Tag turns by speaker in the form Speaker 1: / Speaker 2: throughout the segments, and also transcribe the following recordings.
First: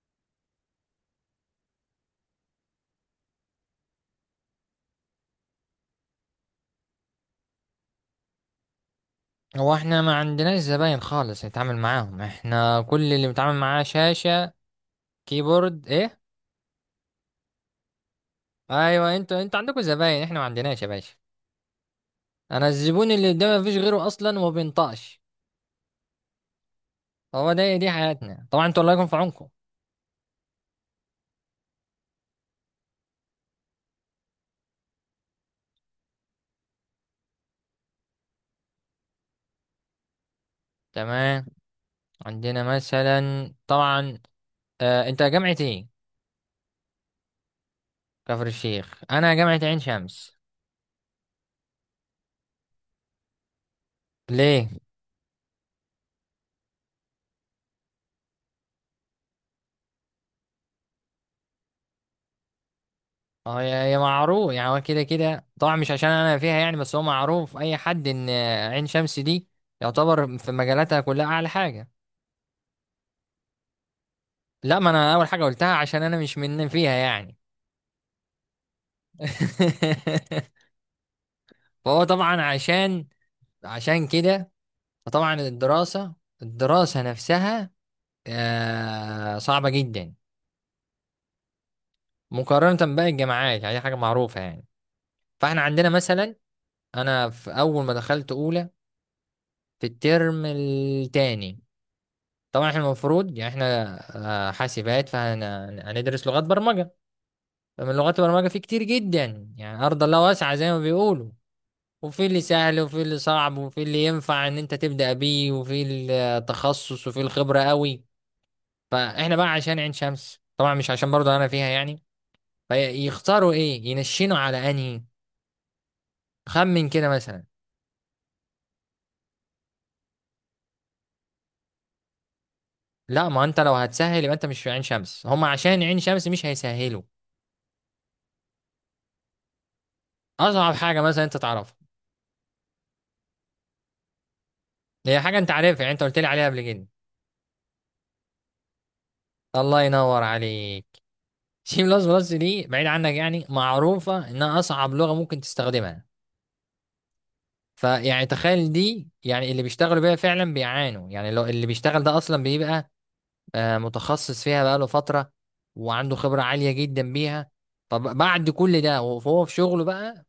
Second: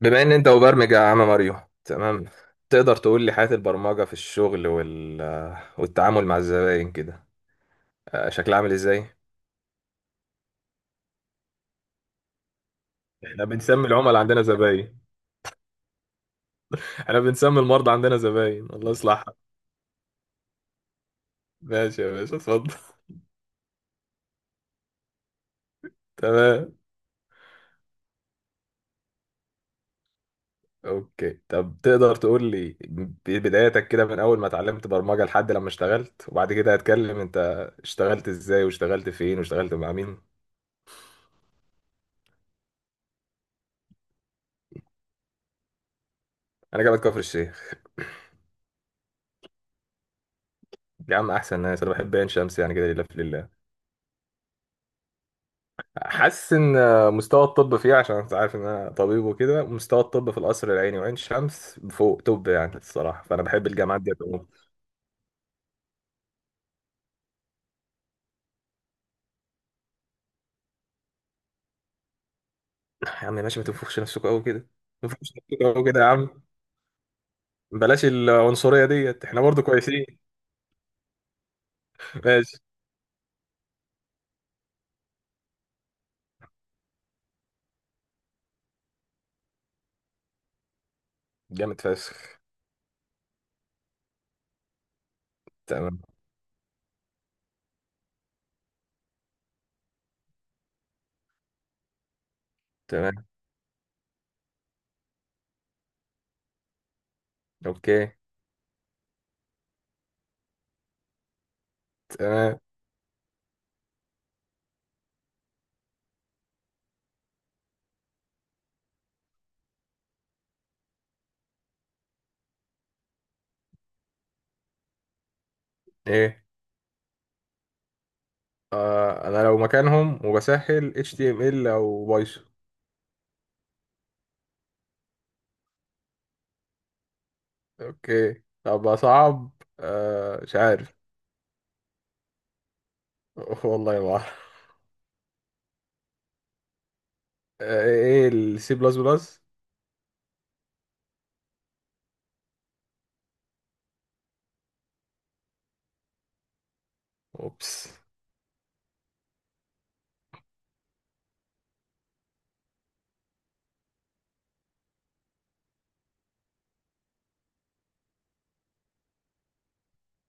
Speaker 1: بما ان انت مبرمج يا عم ماريو، تمام. تقدر تقول لي حياة البرمجة في الشغل والتعامل مع الزباين كده؟ شكلها عامل ازاي؟
Speaker 2: هو احنا ما عندناش زباين خالص نتعامل معاهم، احنا كل اللي
Speaker 1: احنا
Speaker 2: بنتعامل معاه
Speaker 1: بنسمي العملاء عندنا
Speaker 2: شاشة
Speaker 1: زباين.
Speaker 2: كيبورد ايه.
Speaker 1: احنا بنسمي المرضى عندنا زباين، الله
Speaker 2: ايوه
Speaker 1: يصلحها.
Speaker 2: انتوا عندكم زباين، احنا ما عندناش يا باشا.
Speaker 1: ماشي يا باشا،
Speaker 2: انا
Speaker 1: اتفضل.
Speaker 2: الزبون اللي قدامي مفيش غيره اصلا وما بينطقش.
Speaker 1: تمام.
Speaker 2: هو دي حياتنا طبعا، انتوا الله يكون في عونكم.
Speaker 1: اوكي، طب تقدر تقول لي بدايتك كده من اول ما اتعلمت برمجة لحد لما اشتغلت، وبعد كده هتكلم انت اشتغلت ازاي واشتغلت فين واشتغلت مع مين.
Speaker 2: تمام، عندنا مثلا طبعا. انت جامعة ايه؟
Speaker 1: انا جامعة كفر الشيخ.
Speaker 2: كفر الشيخ. انا جامعة عين شمس.
Speaker 1: يا عم احسن ناس، انا بحب عين شمس يعني كده، لله في لله.
Speaker 2: ليه؟
Speaker 1: حاسس ان مستوى الطب فيه، عشان انت عارف ان انا طبيب وكده، مستوى الطب في القصر العيني وعين شمس فوق طب يعني الصراحه، فانا
Speaker 2: اه،
Speaker 1: بحب
Speaker 2: يا
Speaker 1: الجامعات دي عموما.
Speaker 2: معروف يعني، هو كده كده طبعا، مش عشان انا فيها يعني، بس هو معروف اي حد ان عين شمس دي يعتبر في مجالاتها كلها اعلى حاجه.
Speaker 1: يا عم ماشي، ما تنفخش نفسكوا قوي كده.
Speaker 2: لا، ما
Speaker 1: ما
Speaker 2: انا اول
Speaker 1: تنفخش
Speaker 2: حاجه
Speaker 1: نفسكوا
Speaker 2: قلتها
Speaker 1: قوي كده
Speaker 2: عشان
Speaker 1: يا
Speaker 2: انا مش
Speaker 1: عم.
Speaker 2: من فيها يعني.
Speaker 1: بلاش العنصريه ديت، احنا برضو كويسين.
Speaker 2: فهو طبعا
Speaker 1: ماشي.
Speaker 2: عشان كده، فطبعا الدراسه نفسها صعبه جدا،
Speaker 1: جامد فشخ.
Speaker 2: مقارنه بقى الجامعات، يعني دي حاجه معروفه يعني. فاحنا عندنا
Speaker 1: تمام،
Speaker 2: مثلا، انا في اول ما دخلت اولى، في الترم التاني، طبعا احنا
Speaker 1: تمام.
Speaker 2: المفروض يعني احنا حاسبات، فهندرس لغات برمجة. فمن
Speaker 1: اوكي.
Speaker 2: لغات البرمجة في كتير جدا، يعني أرض الله واسعة زي ما بيقولوا، وفي اللي
Speaker 1: تمام.
Speaker 2: سهل وفي اللي صعب وفي اللي ينفع ان انت تبدأ بيه وفي التخصص وفي الخبرة قوي. فاحنا بقى عشان عين شمس طبعا، مش عشان برضه انا فيها يعني، فيختاروا ايه، ينشنوا على انهي.
Speaker 1: ايه؟
Speaker 2: خمن كده مثلا.
Speaker 1: انا لو مكانهم وبسهل HTML او بايثون.
Speaker 2: لا، ما انت لو هتسهل يبقى انت مش في عين شمس، هم عشان عين شمس مش هيسهلوا.
Speaker 1: اوكي، طب اصعب. مش
Speaker 2: اصعب
Speaker 1: عارف.
Speaker 2: حاجة مثلا انت تعرفها.
Speaker 1: والله ما أعرف.
Speaker 2: هي حاجة انت عارفها، يعني انت قلت لي عليها قبل كده.
Speaker 1: ايه السي بلس بلس.
Speaker 2: الله ينور عليك. سي بلس بلس دي بعيد عنك يعني، معروفة انها اصعب لغة ممكن تستخدمها.
Speaker 1: اوبس.
Speaker 2: فيعني تخيل دي، يعني اللي بيشتغلوا بيها فعلا بيعانوا، يعني لو اللي بيشتغل ده اصلا بيبقى متخصص فيها بقاله فترة وعنده خبرة عالية جدا بيها، فبعد كل ده وهو في شغله بقى،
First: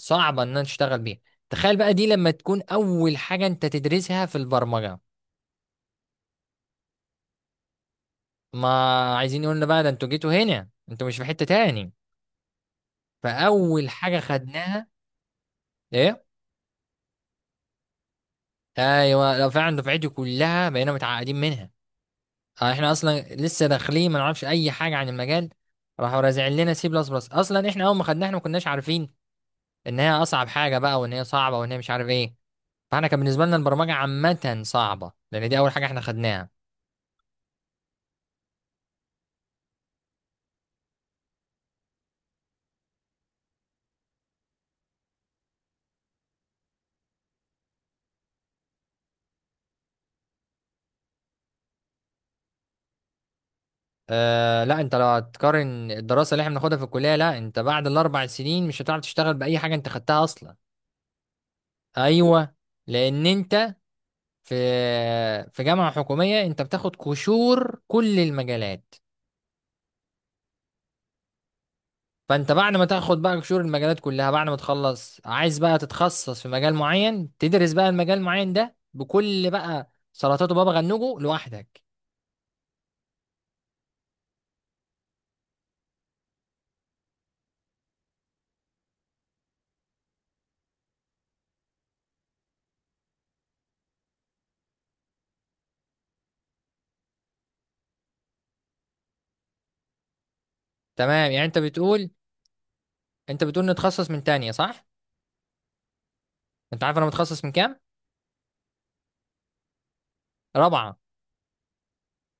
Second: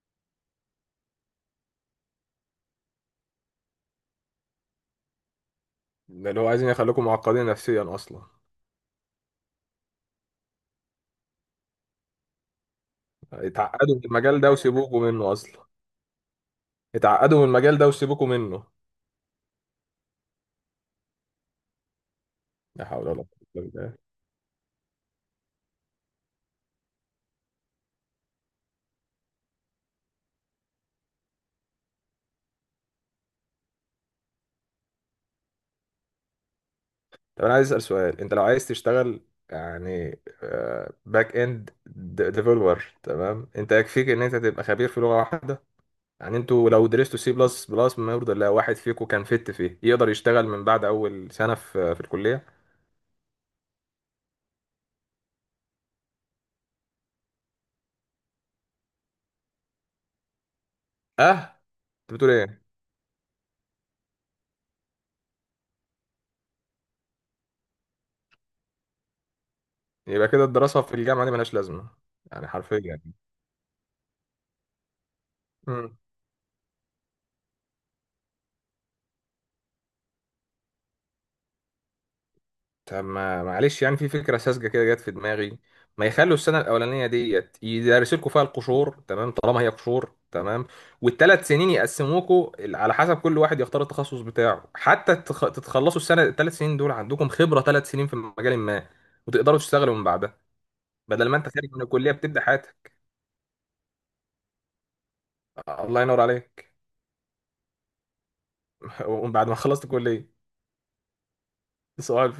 Speaker 2: فصعبة ان أنا تشتغل بيها. تخيل بقى دي لما تكون اول حاجة انت تدرسها في البرمجة.
Speaker 1: ده اللي هو عايزين يخليكم معقدين نفسيا اصلا.
Speaker 2: ما عايزين يقولنا بقى، ده انتوا جيتوا هنا، انتوا مش في حتة تاني. فاول
Speaker 1: اتعقدوا من
Speaker 2: حاجة
Speaker 1: المجال ده
Speaker 2: خدناها،
Speaker 1: وسيبوكوا منه اصلا.
Speaker 2: ايه؟
Speaker 1: اتعقدوا من المجال ده وسيبوكوا منه.
Speaker 2: ايوه، لو فعلا دفعتي كلها بقينا متعقدين منها.
Speaker 1: لا
Speaker 2: احنا
Speaker 1: حول ولا
Speaker 2: اصلا
Speaker 1: قوة الا
Speaker 2: لسه
Speaker 1: بالله.
Speaker 2: داخلين، ما نعرفش اي حاجه عن المجال، راحوا رازعين لنا سي بلس بلس. اصلا احنا اول ما خدناها احنا ما كناش عارفين ان هي اصعب حاجه بقى، وان هي صعبه، وان هي مش عارف ايه. فاحنا كان بالنسبه لنا البرمجه عامه صعبه لان دي اول حاجه احنا خدناها.
Speaker 1: طب انا عايز اسال سؤال، انت لو عايز تشتغل يعني باك اند ديفلوبر، تمام، انت يكفيك ان انت تبقى خبير في لغه واحده؟ يعني انتوا لو درستوا سي بلس بلس، ما يرضى الله، واحد فيكم كان فت فيه يقدر يشتغل من بعد اول سنه في الكليه.
Speaker 2: أه لا، انت لو هتقارن الدراسه اللي احنا بناخدها في الكليه، لا، انت بعد 4 سنين مش هتعرف تشتغل باي حاجه انت خدتها اصلا.
Speaker 1: اه. انت بتقول
Speaker 2: ايوه.
Speaker 1: ايه؟
Speaker 2: لان انت في في جامعه حكوميه انت بتاخد قشور كل المجالات.
Speaker 1: يبقى كده الدراسة في الجامعة دي ملهاش لازمة. يعني
Speaker 2: فانت بعد ما
Speaker 1: حرفيا.
Speaker 2: تاخد بقى قشور المجالات كلها، بعد ما تخلص عايز بقى
Speaker 1: مم.
Speaker 2: تتخصص في مجال معين، تدرس بقى المجال المعين ده بكل بقى سلطاته، بابا غنوجه لوحدك.
Speaker 1: طب ما معلش، يعني في فكرة ساذجة كده جت في دماغي. ما يخلوا السنة الأولانية ديت يدرسوا لكم فيها القشور، تمام، طالما هي قشور، تمام، والثلاث سنين يقسموكوا على حسب كل واحد يختار التخصص بتاعه، حتى تتخلصوا السنة الثلاث سنين دول عندكم خبرة ثلاث سنين في مجال ما، وتقدروا تشتغلوا من بعدها، بدل
Speaker 2: تمام،
Speaker 1: ما
Speaker 2: يعني
Speaker 1: أنت
Speaker 2: انت
Speaker 1: خارج من
Speaker 2: بتقول
Speaker 1: الكلية بتبدأ حياتك.
Speaker 2: انت بتقول نتخصص من تانية، صح؟
Speaker 1: الله ينور عليك.
Speaker 2: انت عارف انا متخصص من كام؟
Speaker 1: وبعد ما خلصت كلية.
Speaker 2: رابعة.
Speaker 1: صباح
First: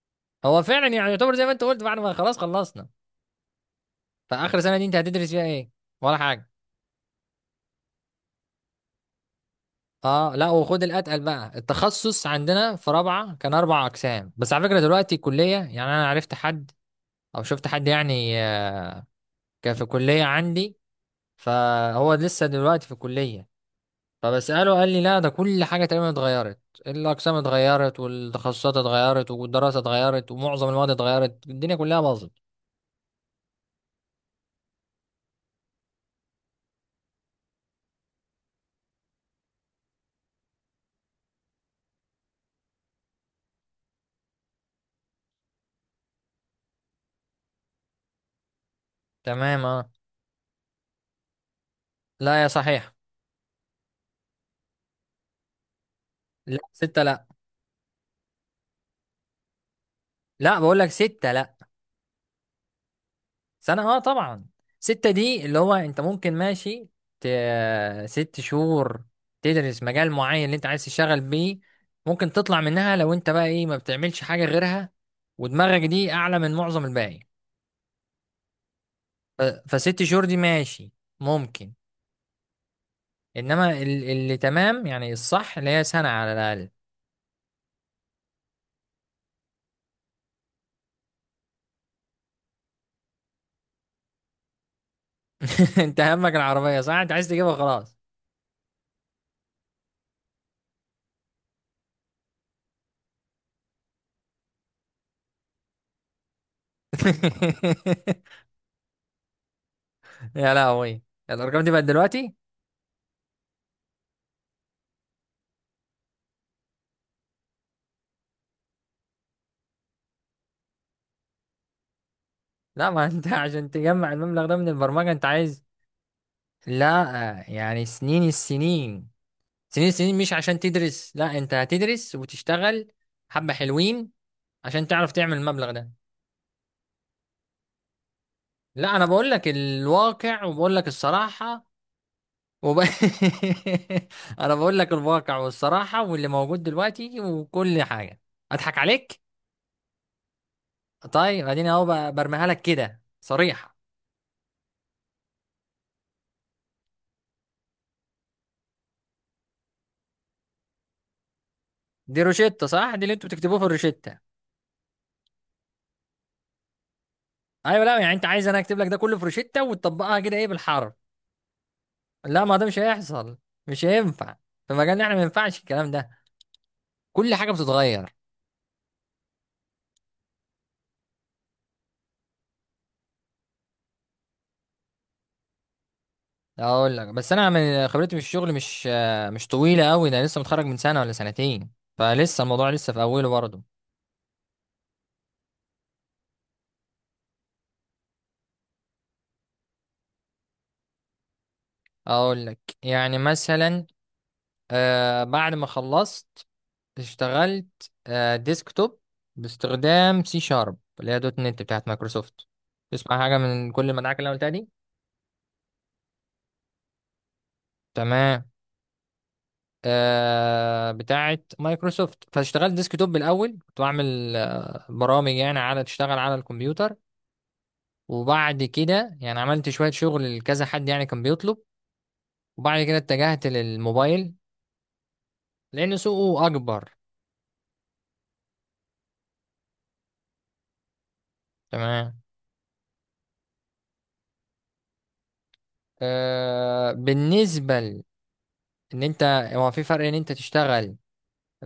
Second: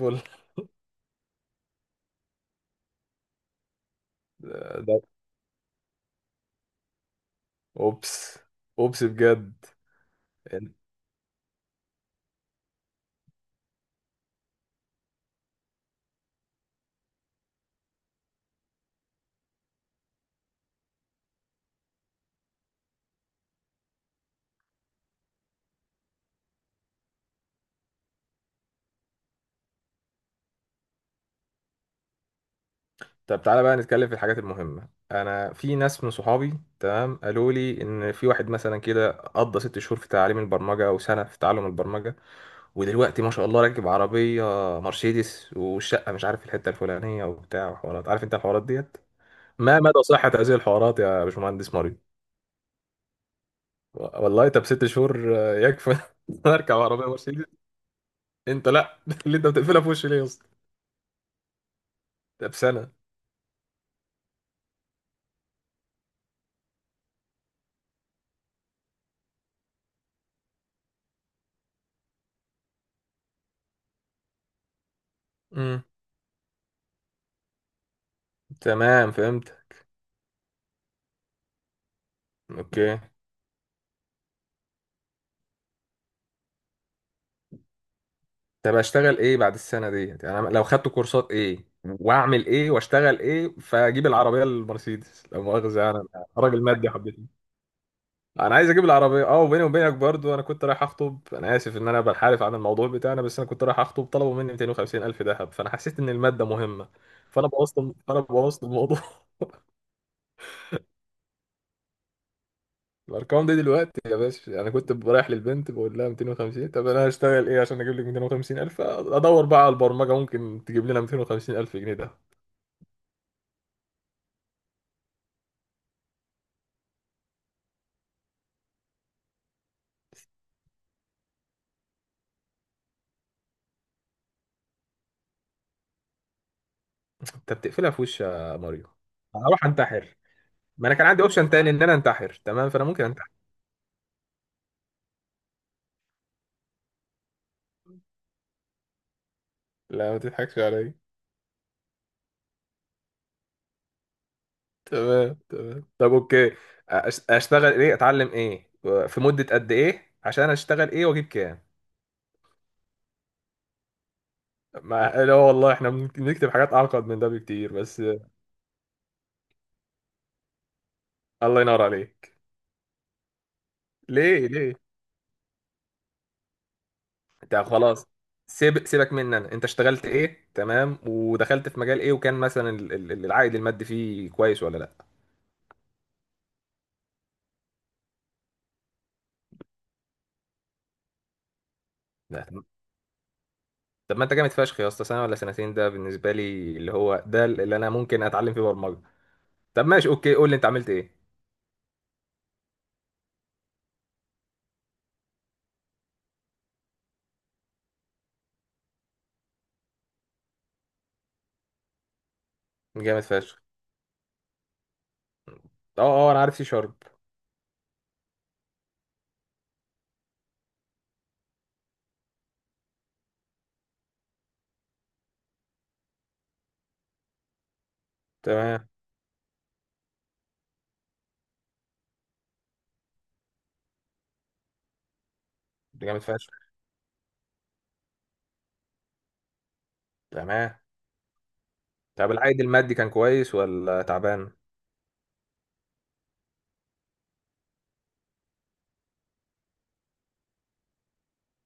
Speaker 2: هو فعلا يعني، يعتبر زي ما انت قلت، بعد ما خلاص خلصنا، فاخر سنة دي انت
Speaker 1: الفل.
Speaker 2: هتدرس فيها ايه؟ ولا حاجة.
Speaker 1: اوبس. اوبس بجد.
Speaker 2: اه لا،
Speaker 1: انت.
Speaker 2: وخد الاتقل بقى، التخصص عندنا في رابعة كان 4 اقسام بس. على فكرة دلوقتي الكلية، يعني انا عرفت حد او شفت حد يعني، كان في كلية عندي، فهو لسه دلوقتي في الكلية، فبسأله قال لي لا، ده كل حاجة تقريبا اتغيرت. الأقسام اتغيرت، والتخصصات اتغيرت، والدراسة اتغيرت، ومعظم المواد اتغيرت، الدنيا كلها باظت.
Speaker 1: طب تعالى بقى نتكلم في الحاجات المهمة. انا في ناس من صحابي، تمام، قالوا لي ان في واحد مثلا كده قضى ست شهور في تعليم البرمجة او سنة في تعلم البرمجة، ودلوقتي ما شاء الله راكب عربية مرسيدس، والشقة مش عارف في الحتة الفلانية، وبتاع، وحوارات، عارف انت الحوارات ديت.
Speaker 2: تمام.
Speaker 1: ما
Speaker 2: اه
Speaker 1: مدى صحة هذه الحوارات يا باشمهندس مريض؟
Speaker 2: لا، يا صحيح.
Speaker 1: والله، طب ست شهور يكفي؟
Speaker 2: لا،
Speaker 1: اركب
Speaker 2: ستة
Speaker 1: عربية
Speaker 2: لا.
Speaker 1: مرسيدس. انت لا. اللي انت بتقفلها في وشي ليه يا اسطى؟
Speaker 2: لا، بقول لك ستة لا.
Speaker 1: طب سنة؟
Speaker 2: سنة، اه طبعا. ستة دي اللي هو انت ممكن ماشي، ت... 6 شهور تدرس مجال معين اللي انت عايز تشتغل بيه، ممكن تطلع منها لو انت بقى ايه، ما بتعملش حاجة غيرها ودماغك
Speaker 1: امم
Speaker 2: دي اعلى من معظم الباقي.
Speaker 1: تمام، فهمت.
Speaker 2: ف6 شهور دي ماشي، ممكن.
Speaker 1: اوكي،
Speaker 2: انما اللي تمام يعني الصح اللي هي سنة على الاقل.
Speaker 1: طب اشتغل ايه بعد السنه ديت؟ يعني أنا لو خدت كورسات ايه، واعمل ايه، واشتغل ايه، فاجيب العربيه المرسيدس، لو مؤاخذه، يعني
Speaker 2: انت
Speaker 1: انا
Speaker 2: همك
Speaker 1: راجل
Speaker 2: العربية،
Speaker 1: مادي
Speaker 2: صح؟ انت
Speaker 1: حبتني.
Speaker 2: عايز تجيبها خلاص.
Speaker 1: انا عايز اجيب العربيه، اه. وبيني وبينك برضو، انا كنت رايح اخطب، انا اسف ان انا بنحرف عن الموضوع بتاعنا، بس انا كنت رايح اخطب، طلبوا مني 250 الف ذهب، فانا حسيت ان الماده مهمه، فانا بوظت فانا بوظت الموضوع.
Speaker 2: يا لهوي، الارقام دي بقت دلوقتي!
Speaker 1: الارقام دي دلوقتي يا باشا، انا كنت رايح للبنت بقول لها 250. طب انا هشتغل ايه عشان اجيب لك 250 الف؟ ادور بقى على البرمجه ممكن تجيب لنا 250 الف جنيه ده.
Speaker 2: لا، ما انت عشان تجمع المبلغ ده من البرمجة انت عايز؟ لا يعني، سنين السنين مش عشان تدرس، لا، انت هتدرس وتشتغل حبة حلوين عشان تعرف تعمل المبلغ ده.
Speaker 1: انت بتقفلها في وش يا ماريو؟
Speaker 2: لا، انا بقول لك
Speaker 1: اروح انتحر.
Speaker 2: الواقع وبقول لك
Speaker 1: ما انا كان عندي اوبشن
Speaker 2: الصراحة.
Speaker 1: تاني ان انا انتحر، تمام،
Speaker 2: وب...
Speaker 1: فانا ممكن انتحر.
Speaker 2: انا بقول لك الواقع والصراحه واللي موجود دلوقتي وكل حاجه، اضحك عليك.
Speaker 1: لا، ما تضحكش عليا.
Speaker 2: طيب، اديني اهو، برميها لك كده صريحه.
Speaker 1: تمام تمام، طب اوكي. اشتغل ايه، اتعلم ايه، في مده قد ايه، عشان اشتغل ايه واجيب كام؟
Speaker 2: دي روشته، صح؟ دي اللي انتوا بتكتبوه في الروشته.
Speaker 1: ما لا والله، احنا بنكتب حاجات اعقد من ده بكتير
Speaker 2: ايوه، لا
Speaker 1: بس.
Speaker 2: يعني، انت عايز انا اكتب لك ده كله في روشته وتطبقها كده ايه، بالحرف؟
Speaker 1: الله ينور عليك.
Speaker 2: لا ما ده مش هيحصل، مش هينفع.
Speaker 1: ليه،
Speaker 2: في
Speaker 1: ليه؟
Speaker 2: مجالنا احنا ما ينفعش الكلام ده، كل حاجه
Speaker 1: طب خلاص،
Speaker 2: بتتغير.
Speaker 1: سيبك مني انا. انت اشتغلت ايه، تمام، ودخلت في مجال ايه، وكان مثلا العائد المادي فيه كويس ولا لا؟
Speaker 2: اقول لك، بس انا من خبرتي في الشغل مش طويله قوي، ده لسه متخرج من سنه ولا سنتين،
Speaker 1: لا.
Speaker 2: فلسه
Speaker 1: طب،
Speaker 2: الموضوع لسه في اوله برضه.
Speaker 1: طب ما انت جامد فشخ يا اسطى، سنه ولا سنتين ده بالنسبه لي اللي هو ده اللي انا ممكن اتعلم فيه برمجه. طب ماشي، اوكي، قول لي انت عملت ايه.
Speaker 2: اقول لك يعني مثلا، بعد ما خلصت اشتغلت ديسكتوب، باستخدام سي شارب اللي هي دوت نت بتاعت مايكروسوفت. تسمع
Speaker 1: جامد
Speaker 2: حاجه
Speaker 1: فشخ.
Speaker 2: من كل المدعكه اللي انا قلتها دي؟
Speaker 1: اه اه، انا عارف سي شارب.
Speaker 2: تمام. بتاعت مايكروسوفت. فاشتغلت ديسكتوب بالاول، كنت بعمل برامج يعني، على تشتغل على الكمبيوتر، وبعد
Speaker 1: تمام.
Speaker 2: كده يعني عملت شويه شغل لكذا حد يعني، كان بيطلب. وبعد كده اتجهت للموبايل لان
Speaker 1: ده جامد
Speaker 2: سوقه
Speaker 1: فشخ.
Speaker 2: اكبر.
Speaker 1: تمام.
Speaker 2: تمام.
Speaker 1: طب العائد المادي كان كويس ولا تعبان؟
Speaker 2: بالنسبة ان انت، هو في فرق ان انت تشتغل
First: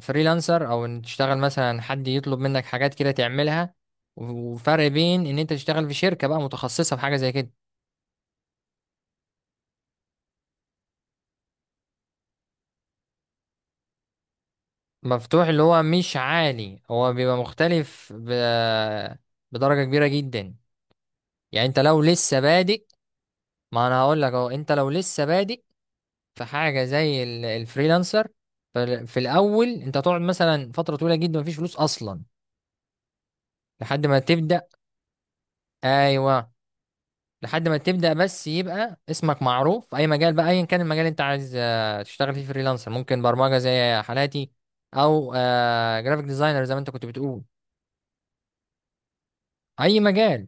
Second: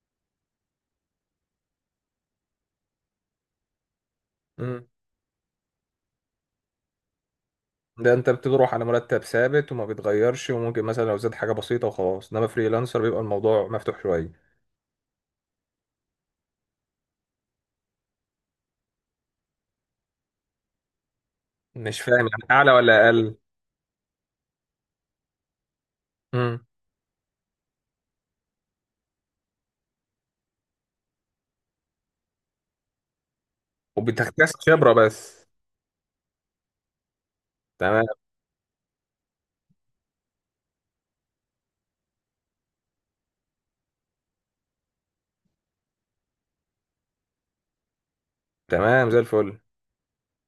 Speaker 2: فريلانسر، او ان تشتغل مثلا حد يطلب منك حاجات كده تعملها، و- وفرق
Speaker 1: امم
Speaker 2: بين ان انت تشتغل في شركة بقى متخصصة في حاجة زي كده.
Speaker 1: ده انت بتروح على مرتب ثابت وما بيتغيرش، وممكن مثلا لو زاد حاجه بسيطه وخلاص، انما فريلانسر بيبقى الموضوع مفتوح شويه.
Speaker 2: مفتوح، اللي هو مش عالي، هو بيبقى مختلف بدرجة كبيرة جدا. يعني انت
Speaker 1: مش
Speaker 2: لو
Speaker 1: فاهم،
Speaker 2: لسه
Speaker 1: يعني اعلى
Speaker 2: بادئ،
Speaker 1: ولا اقل؟
Speaker 2: ما انا هقول لك اهو، انت لو لسه بادئ في
Speaker 1: امم
Speaker 2: حاجة زي الفريلانسر، في الاول انت هتقعد مثلا فترة طويلة جدا مفيش فلوس اصلا لحد ما
Speaker 1: وبتكتسب
Speaker 2: تبدأ.
Speaker 1: خبره بس.
Speaker 2: ايوه. لحد ما
Speaker 1: تمام.
Speaker 2: تبدأ بس، يبقى اسمك معروف في أي مجال بقى، أيا كان المجال اللي أنت عايز تشتغل فيه فريلانسر، ممكن برمجة زي حالاتي، أو جرافيك ديزاينر زي ما أنت كنت بتقول،
Speaker 1: تمام، زي الفل.
Speaker 2: أي مجال.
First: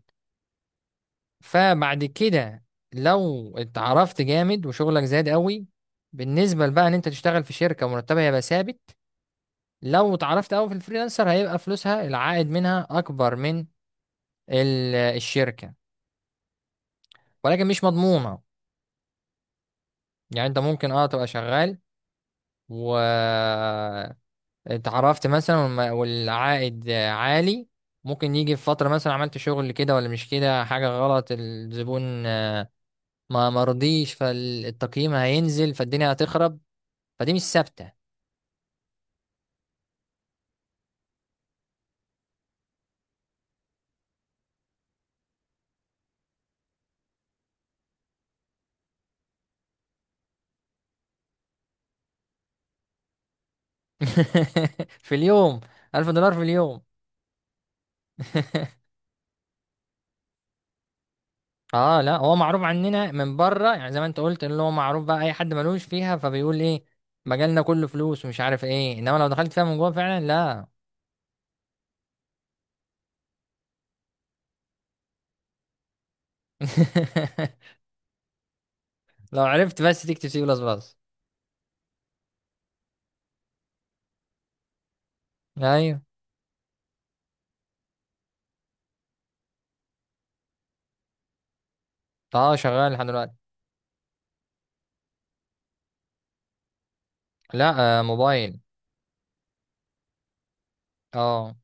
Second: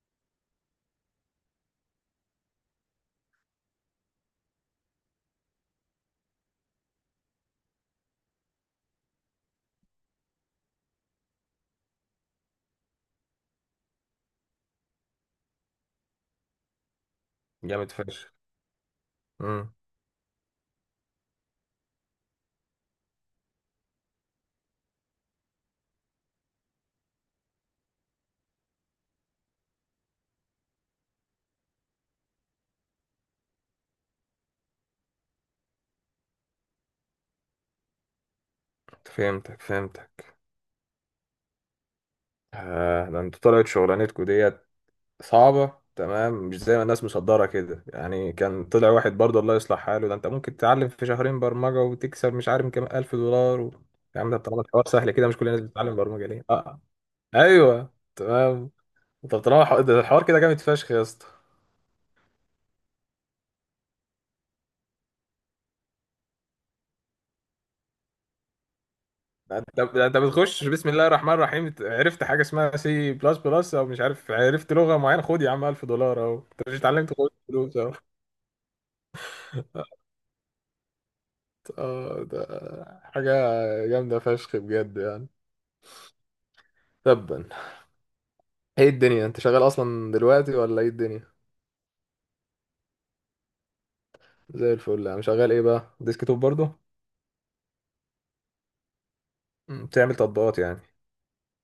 Speaker 2: فبعد كده، لو اتعرفت جامد وشغلك زاد قوي، بالنسبة بقى إن أنت تشتغل في شركة مرتبها هيبقى ثابت، لو اتعرفت قوي في الفريلانسر هيبقى فلوسها، العائد منها أكبر من الشركة، ولكن مش
Speaker 1: جامد فشخ.
Speaker 2: مضمونة.
Speaker 1: امم
Speaker 2: يعني أنت ممكن تبقى شغال و اتعرفت مثلا والعائد عالي، ممكن يجي في فترة مثلا عملت شغل كده ولا مش كده، حاجة غلط، الزبون ما مرضيش، فالتقييم هينزل، فالدنيا هتخرب، فدي مش ثابتة.
Speaker 1: فهمتك، فهمتك. ده انتوا طلعت شغلانتكم ديت صعبه، تمام، مش زي ما الناس مصدره كده. يعني كان طلع واحد برضه، الله يصلح حاله، ده انت ممكن تتعلم في شهرين برمجه وتكسب مش عارف كام الف دولار يا عم، ده طالما الحوار سهل
Speaker 2: في
Speaker 1: كده، مش كل
Speaker 2: اليوم؟
Speaker 1: الناس بتتعلم
Speaker 2: ألف
Speaker 1: برمجه
Speaker 2: دولار في
Speaker 1: ليه؟ اه.
Speaker 2: اليوم!
Speaker 1: ايوه تمام. طب طالما ده الحوار كده جامد فشخ يا اسطى،
Speaker 2: اه لا، هو معروف عننا من بره، يعني زي ما انت قلت، اللي هو معروف بقى اي حد ملوش فيها فبيقول ايه، مجالنا كله فلوس ومش عارف ايه، انما لو دخلت فيها من جوه
Speaker 1: ده انت
Speaker 2: فعلا
Speaker 1: بتخش
Speaker 2: لا.
Speaker 1: بسم الله الرحمن الرحيم، عرفت حاجه اسمها سي بلس بلس، او مش عارف، عرفت لغه معينه، خد يا عم $1000 اهو، انت مش اتعلمت، خد فلوس اهو.
Speaker 2: لو عرفت بس تكتب سي بلس بلس.
Speaker 1: اه، ده حاجه جامده فشخ بجد يعني.
Speaker 2: ايوه.
Speaker 1: تبا. ايه الدنيا، انت شغال اصلا دلوقتي ولا ايه الدنيا؟
Speaker 2: اه، شغال لحد دلوقتي.
Speaker 1: زي الفل. انا شغال ايه بقى، ديسك توب برضه؟
Speaker 2: لا، موبايل.
Speaker 1: بتعمل تطبيقات يعني.
Speaker 2: اه.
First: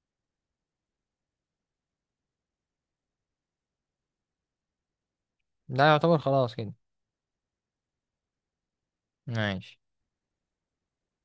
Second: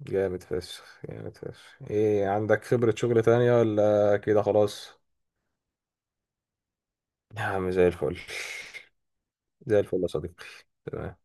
Speaker 1: جامد فشخ، جامد فشخ. ايه، عندك خبره شغل تانية ولا كده خلاص؟
Speaker 2: لا، يعتبر خلاص كده.
Speaker 1: يا عم زي الفل.
Speaker 2: ماشي.
Speaker 1: زي الفل يا صديقي. تمام.